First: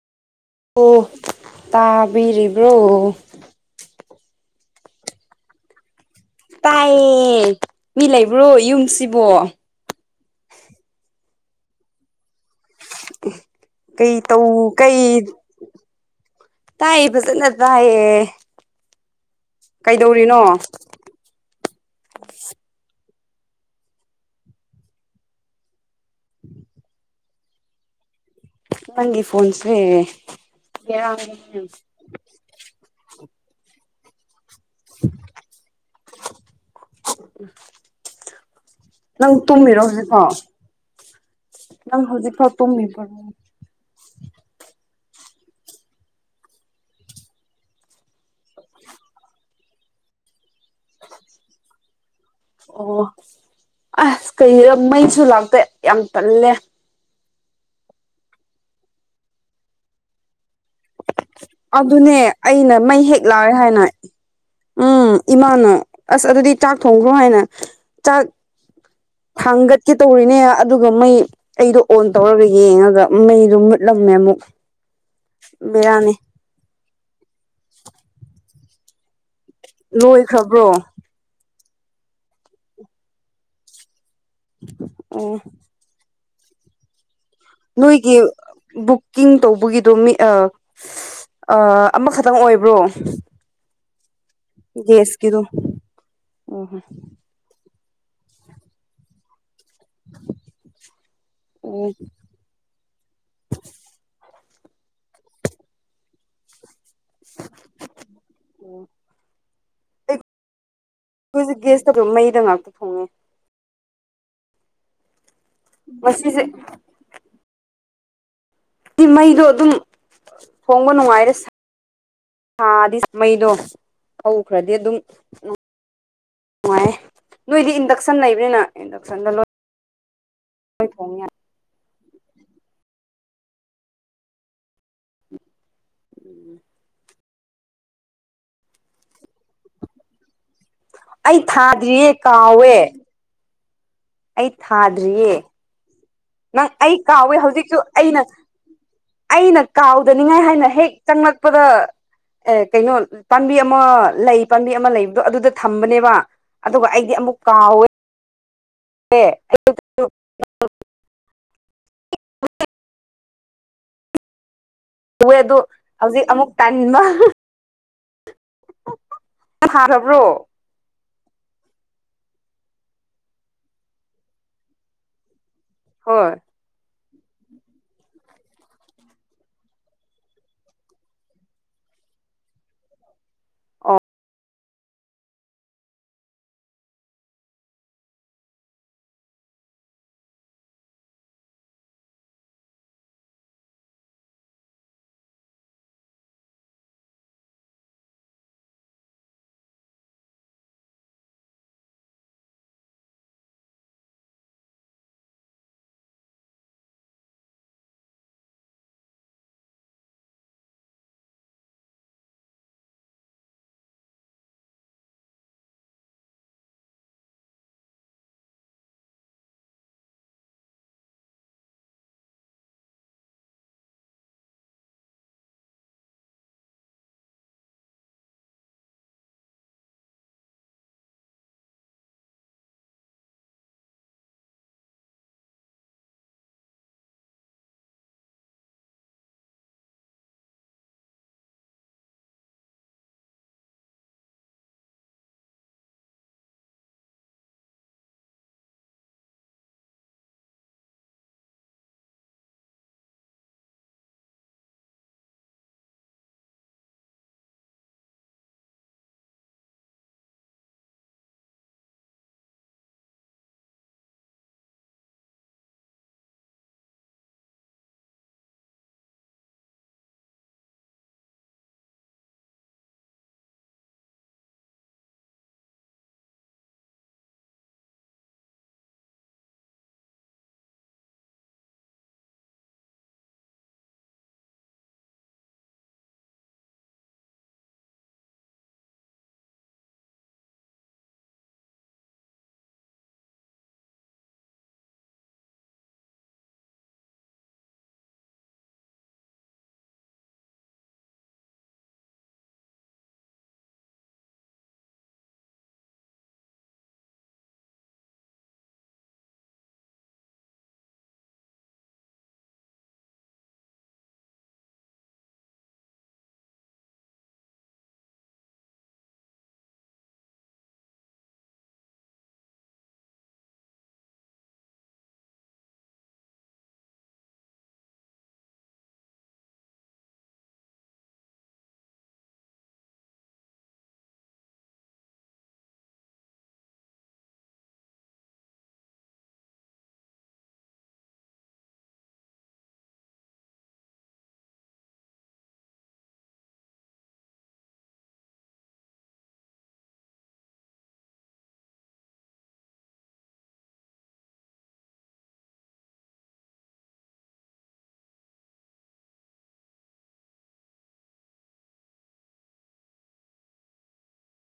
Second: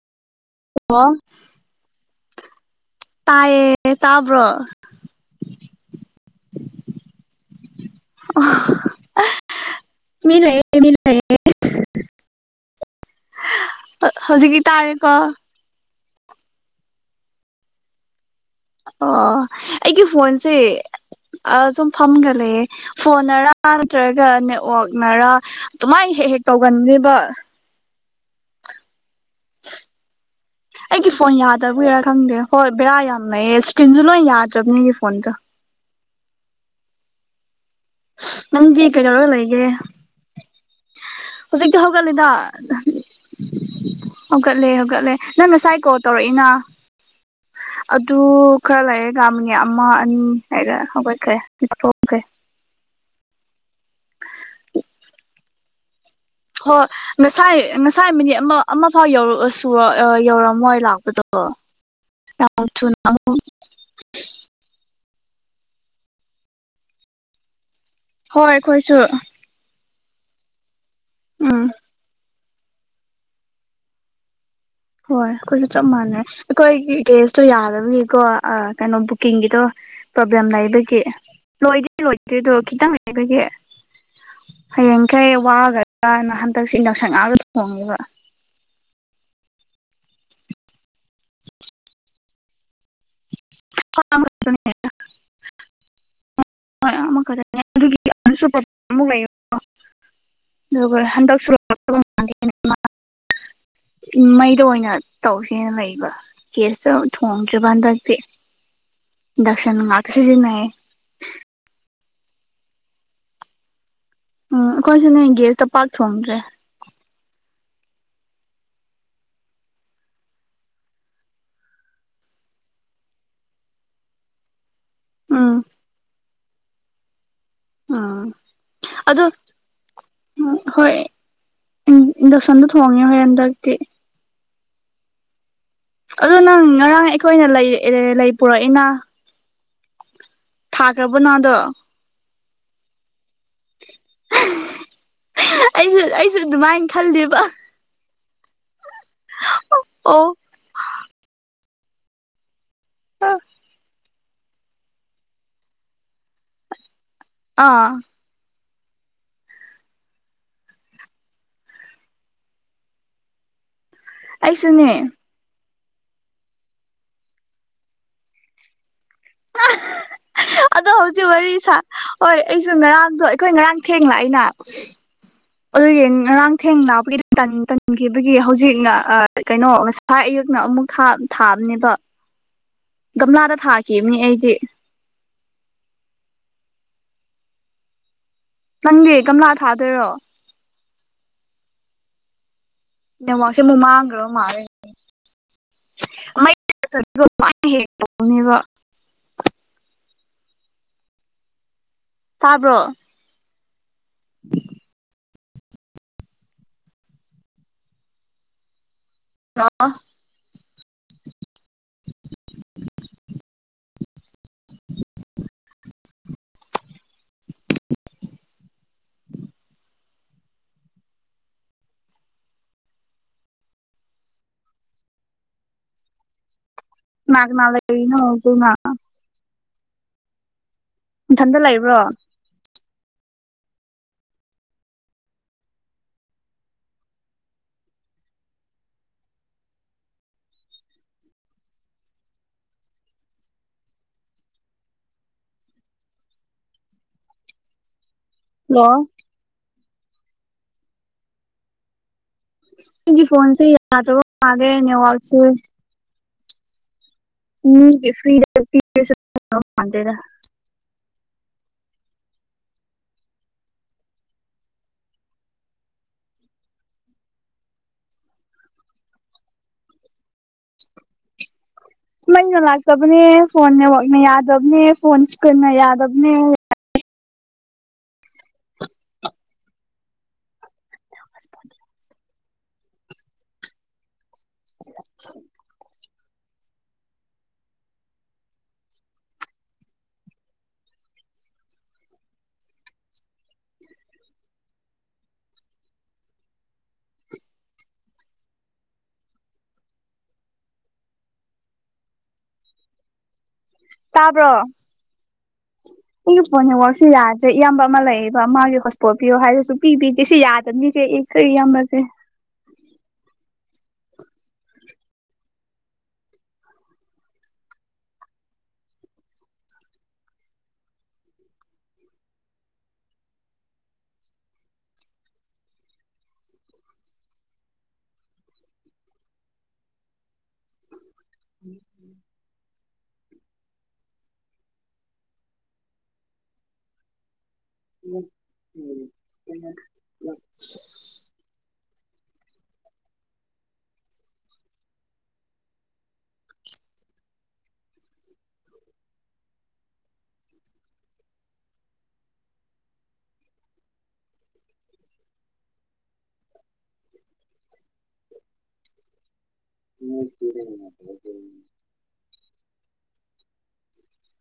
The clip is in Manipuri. ꯑꯣ ꯇꯥꯕꯤꯔꯤꯕ꯭ꯔꯣ ꯇꯥꯏꯌꯦ ꯇꯥꯕ꯭ꯔꯣ ꯇꯥꯏꯌꯦ ꯃꯤ ꯂꯩꯕ꯭ꯔꯣ ꯌꯨꯝꯁꯤꯕꯣ꯫ ꯃꯤ ꯂꯩꯑꯌꯦ ꯃꯤ ꯂꯩꯌꯦ꯫ ꯀꯩ ꯇꯧ ꯍꯧꯖꯤꯛꯇꯤ ꯀꯩ ꯇꯥꯔꯦꯀꯣ ꯇꯥꯏꯌꯦ ꯐꯖꯅ ꯇꯥꯏꯌꯦ꯫ ꯑꯣ ꯑꯩꯒꯤ ꯀꯩꯗꯧꯔꯤꯅꯣ ꯐꯣꯟꯁꯦ ꯑ ꯁꯨꯝ ꯐꯝꯒ ꯂꯩꯌꯦꯦ ꯐꯣꯟꯅꯔꯥ ꯅꯠꯇ꯭ꯔꯒ ꯅꯦꯠꯋꯥꯛꯅꯔꯥ ꯑꯗꯨꯃꯥꯏꯅ ꯍꯦꯛ ꯍꯦꯛ ꯇꯧꯒꯟꯅꯦꯕ꯫ ꯅꯪꯒꯤ ꯐꯣꯟꯣꯟꯁꯦ ꯑꯩꯒꯤ ꯌꯥꯏ꯫ ꯐꯣꯟ ꯌꯥꯗꯕꯒꯤꯔꯥ ꯈꯪꯗꯦ ꯍꯣꯏ ꯕꯦꯔꯥ ꯌꯥꯝ ꯂꯩꯌꯦ ꯏꯁꯀ꯭ꯔꯤꯟꯁꯨ ꯂꯣꯏ ꯌꯥꯗ꯭ꯔꯕꯅꯤꯅꯦ ꯐꯣꯟꯒ꯫ [unintelligible] ꯅꯪꯗꯤ ꯀꯗꯩꯔ ꯅꯪ ꯂꯩꯒ꯭ꯔꯦ꯫ ꯇꯨꯝꯃꯤꯔꯣ ꯍꯧꯖꯤꯛꯐꯥꯎ ꯍꯧꯖꯤꯛꯇꯛꯇ ꯅꯪ ꯍꯧꯒꯠꯂꯤꯗ ꯍꯧꯖꯤꯛꯐꯥꯎ ꯇꯨꯝꯃꯤꯕ꯭ꯔꯣ ꯍꯧꯒꯠꯂꯦ ꯍꯧꯒꯠꯂꯦ ꯅꯪ ꯉꯁꯥꯏ ꯀꯣꯜ ꯇꯧꯔꯛꯏꯅ꯫ ꯑꯗꯨ ꯈꯔ ꯂꯩꯌꯦ ꯑꯥꯃꯤꯅꯤ ꯑꯃ ꯑꯅꯤ ꯍꯥꯏꯔ ꯍꯧꯒꯠꯈ꯭ꯔꯦ ꯊꯣꯛꯈ꯭ꯔꯦ ꯑꯣ ꯑꯁ ꯀꯩ ꯃꯩꯁꯨ ꯂꯥꯛꯇꯦ ꯌꯥꯝ ꯇꯜꯂꯦ꯫ ꯉꯁꯥꯏ ꯉꯁꯥꯏ ꯃꯤꯅꯤꯠ ꯑꯃ ꯑꯃ ꯐꯥꯎꯧ ꯁꯨ ꯌꯧꯔꯝꯃꯣꯏ ꯂꯥꯛꯄ ꯑꯗꯨꯅꯦ ꯑꯩꯅ ꯃꯩ ꯍꯦꯛ ꯂꯥꯛꯑꯦ ꯍꯥꯏꯅ ꯎꯝ ꯏꯃꯥꯅ ꯑꯁ ꯑꯗꯨꯗꯤ ꯆꯥꯛ ꯊꯣꯡꯈ꯭ꯔꯣ ꯍꯥꯏꯅ ꯆꯥꯛ ꯍꯣꯏ ꯑꯩꯈꯣꯏꯁꯨ꯫ ꯊꯥꯡꯒꯠꯀꯦ ꯇꯧꯔꯤꯅꯦ ꯑꯗꯨꯒ ꯃꯩ ꯎꯝ ꯑꯩꯗꯣ ꯑꯣꯟ ꯇꯧꯔꯒ ꯌꯦꯡꯉꯥꯒ꯫ ꯃꯩꯗꯣ ꯃꯨꯠꯂꯝꯃꯦ ꯑꯃꯨꯛ꯫ ꯍꯣꯏ ꯑꯩꯈꯣꯏꯁꯨ ꯆꯞ ꯕꯦꯔꯥꯅꯤ ꯃꯥꯟꯅꯩ ꯑꯩꯈꯣꯏꯒꯤ ꯀꯦꯁꯇꯣ ꯌꯥꯗꯕꯒꯤꯀꯣ ꯀꯩꯅꯣ ꯕꯨ ꯀꯤꯡꯒꯤꯗꯣ ꯄ꯭ꯔꯣꯕ꯭ꯂꯦꯝ ꯂꯣꯏꯈ꯭ꯔꯕ꯭ꯔꯣ ꯂꯩꯕꯒꯤ ꯂꯣꯏꯗꯤ ꯂꯣꯏꯗꯦ ꯑꯗꯣ ꯈꯤꯇꯪ ꯂꯩꯕꯒꯤ ꯍꯌꯦꯡꯈꯩ ꯑꯣ ꯋꯥꯒꯗꯅ ꯍꯟꯗꯛꯁ ꯉꯛꯑꯒꯗ ꯅꯣꯏꯒꯤ ꯕꯨꯛꯀꯤꯡ ꯇꯧꯕꯒꯤꯗꯣ ꯃꯤ ꯑꯃꯈ ꯈꯤꯇꯪ ꯑꯣꯏꯕ꯭ꯔꯣ꯫ ꯦ ꯑꯦꯁꯀꯤꯗ ꯑꯣꯍꯣ [unintelligible] ꯒꯤ ꯂꯩ ꯑꯗꯨꯒ ꯍꯟꯗꯛꯁꯨ ꯑꯣ ꯃꯩꯗ ꯑꯣꯏꯅ ꯇꯧꯁꯦꯅ ꯂꯩꯕ ꯒꯦꯁꯇ ꯊꯣꯡꯗ꯭ꯔꯤꯕ ꯍꯟꯗꯛꯇꯤ ꯏꯟꯗꯛꯁꯟ ꯉꯥꯛꯇ ꯁꯤꯖꯤꯟꯅꯩ꯫ ꯑꯩꯈꯣꯏꯛ ꯒꯦꯁ ꯀꯧ ꯃꯩꯗ ꯉꯥꯛꯇ ꯊꯣꯡꯉꯦ꯫ ꯎꯝ ꯑꯩꯈꯣꯏꯁꯨꯅꯦ ꯒꯦꯁꯇ ꯄꯥꯛ ꯊꯣꯡꯗ꯭ꯔꯦ꯫ ꯉꯁꯤꯁꯦ ꯍꯥꯏꯗꯤ ꯃꯩꯗꯣ ꯑꯗꯨꯝ ꯊꯣꯡꯕ ꯅꯨꯡꯉꯥꯏꯔꯦ꯫ ꯊꯥꯗꯤ ꯃꯩꯗꯣ ꯍꯧꯈ꯭ꯔꯗꯤ ꯑꯗꯨꯝ ꯎ ꯎꯝ ꯅꯨꯡꯉꯥꯏ ꯅꯣꯏꯗꯤ ꯏꯟꯗꯛꯁꯟ ꯎꯝ ꯂꯩꯕꯅꯤꯅ ꯏꯟꯗꯛꯁꯟꯗ ꯂꯣꯏ ꯎꯝ ꯍꯣꯏ ꯊꯣꯡꯉꯦ ꯏꯟꯗꯛꯁꯟꯗ ꯊꯣꯡꯉꯦ ꯍꯣꯏ ꯍꯟꯗꯛꯇꯤ ꯑꯗꯨ ꯅꯪ ꯉꯔꯥꯡ ꯑꯩꯈꯣꯏꯅ ꯂꯩ ꯄꯨꯔꯛꯏꯅ ꯊꯥꯈ꯭ꯔꯕ ꯑꯩ ꯅꯗꯣ ꯊꯥꯗ꯭ꯔꯤꯌꯦ ꯀꯥꯎꯋꯦ꯫ ꯑꯩ ꯊꯥꯗ꯭ꯔꯤꯌꯦ ꯑꯩꯁꯨ ꯑꯩꯁꯨ ꯅꯪ ꯑꯗꯨꯃꯥꯏꯅ ꯑꯩ ꯀꯥꯎꯋꯦ ꯈꯜꯂꯦꯕ ꯍꯧꯖꯤꯛꯁꯨ ꯑꯩꯅ ꯑꯩꯅ ꯑꯣ ꯀꯥꯎꯗꯅꯤꯡꯉꯥꯏ ꯍꯥꯏꯅ ꯍꯦꯛ ꯆꯪꯂꯛꯄꯗ ꯑꯦ ꯀꯩꯅꯣ ꯄꯥꯝꯕꯤ ꯑꯃ ꯂꯩ ꯄꯥꯝꯕꯤ ꯑꯃ ꯂꯩꯕꯗꯣ ꯑꯗꯨꯗ ꯊꯝꯕꯅꯦꯕ ꯑꯗꯨꯒ ꯑꯩꯗꯤ ꯑꯃꯨꯛ ꯀꯥꯎꯋꯦ ꯑꯥ [unintelligible] ꯑꯩꯁꯨꯅꯦ꯫ ꯎꯋꯦ ꯑꯗꯨ ꯍꯧꯖꯤꯛ ꯑꯃꯨꯛ ꯇꯟꯕ꯫ ꯍꯥꯔꯕ꯭ꯔꯣ ꯑꯗꯣ ꯍꯧꯖꯤꯛ ꯋꯥꯔꯤ ꯁꯥ ꯍꯣꯏ ꯑꯩꯁꯨ ꯉꯔꯥꯡꯗꯣ ꯑꯩꯈꯣꯏ ꯉꯔꯥꯡ ꯊꯦꯡꯂ ꯏꯅ ꯑꯗꯨꯒꯤ ꯍꯣꯏ ꯉꯔꯥꯡ ꯊꯦꯡ ꯂꯛꯄꯒꯤ ꯇꯥꯟ ꯇꯟꯈꯤꯕꯒꯤ ꯍꯧꯖꯤꯛꯅ ꯀꯩꯅꯣ ꯉꯁꯥꯏ ꯑꯌꯨꯛꯅ ꯑꯃꯨꯛ ꯊꯥꯕꯅꯦꯕ ꯒꯝꯂꯥꯗ ꯊꯥꯈꯤꯕꯅꯤ ꯑꯩꯗꯤ ꯫ ꯅꯪꯗꯤ ꯒꯝꯂꯥꯗ ꯊꯥꯗꯣꯏꯔꯣ ꯅꯦꯠꯋꯥꯛꯁꯦ ꯑꯃꯨꯛ ꯃꯥꯡꯈꯔꯕ ꯃꯥꯂꯦ ꯫ [unintelligible] ꯇꯥꯕ꯭ꯔꯣ [unintelligible] ꯑꯥ ꯀꯅꯥ ꯀꯅꯥ ꯂꯩꯔꯤꯅꯣ ꯍꯧꯖꯤꯛꯅ ꯫ ꯅꯊꯟꯇ ꯂꯩꯕ꯭ꯔꯣ ꯫ ꯍꯜꯂꯣ ꯑꯩꯒꯤ ꯐꯣꯟꯁꯦ ꯌꯥꯗ꯭ꯔꯕ ꯃꯥꯜꯂꯦ ꯅꯦꯋꯥꯛꯁꯦ ꯫ [unintelligible] ꯃꯩꯅ ꯂꯥꯛꯇꯕꯅꯦ ꯐꯣꯟ ꯅꯦꯋꯥꯛꯅ ꯌꯥꯗꯕꯅꯦ ꯐꯣꯟ ꯏꯁꯀꯔꯤꯟꯅ ꯌꯥꯗꯕꯅꯦ ꯫ ꯇꯥꯕ꯭ꯔꯣ ꯑꯩꯒꯤ ꯐꯣꯟ ꯅꯦꯠꯋꯔꯥꯛꯁꯦ ꯌꯥꯗ꯭ꯔꯦ ꯏꯌꯥꯝꯕ ꯑꯃ ꯂꯩꯌꯦꯕ ꯃꯥꯒꯤ ꯍꯣꯁꯄꯣꯔꯠ ꯄꯤꯌꯣ ꯍꯥꯏꯔꯁꯨ ꯁꯨꯡꯄꯤ ꯄꯤꯗꯦ ꯁꯤ ꯌꯥꯗꯕꯅꯤ ꯑꯩ ꯈꯣꯏ ꯏꯌꯥꯝꯕꯁꯦ ꯫ [inaudible] [inaudible] [unintelligible]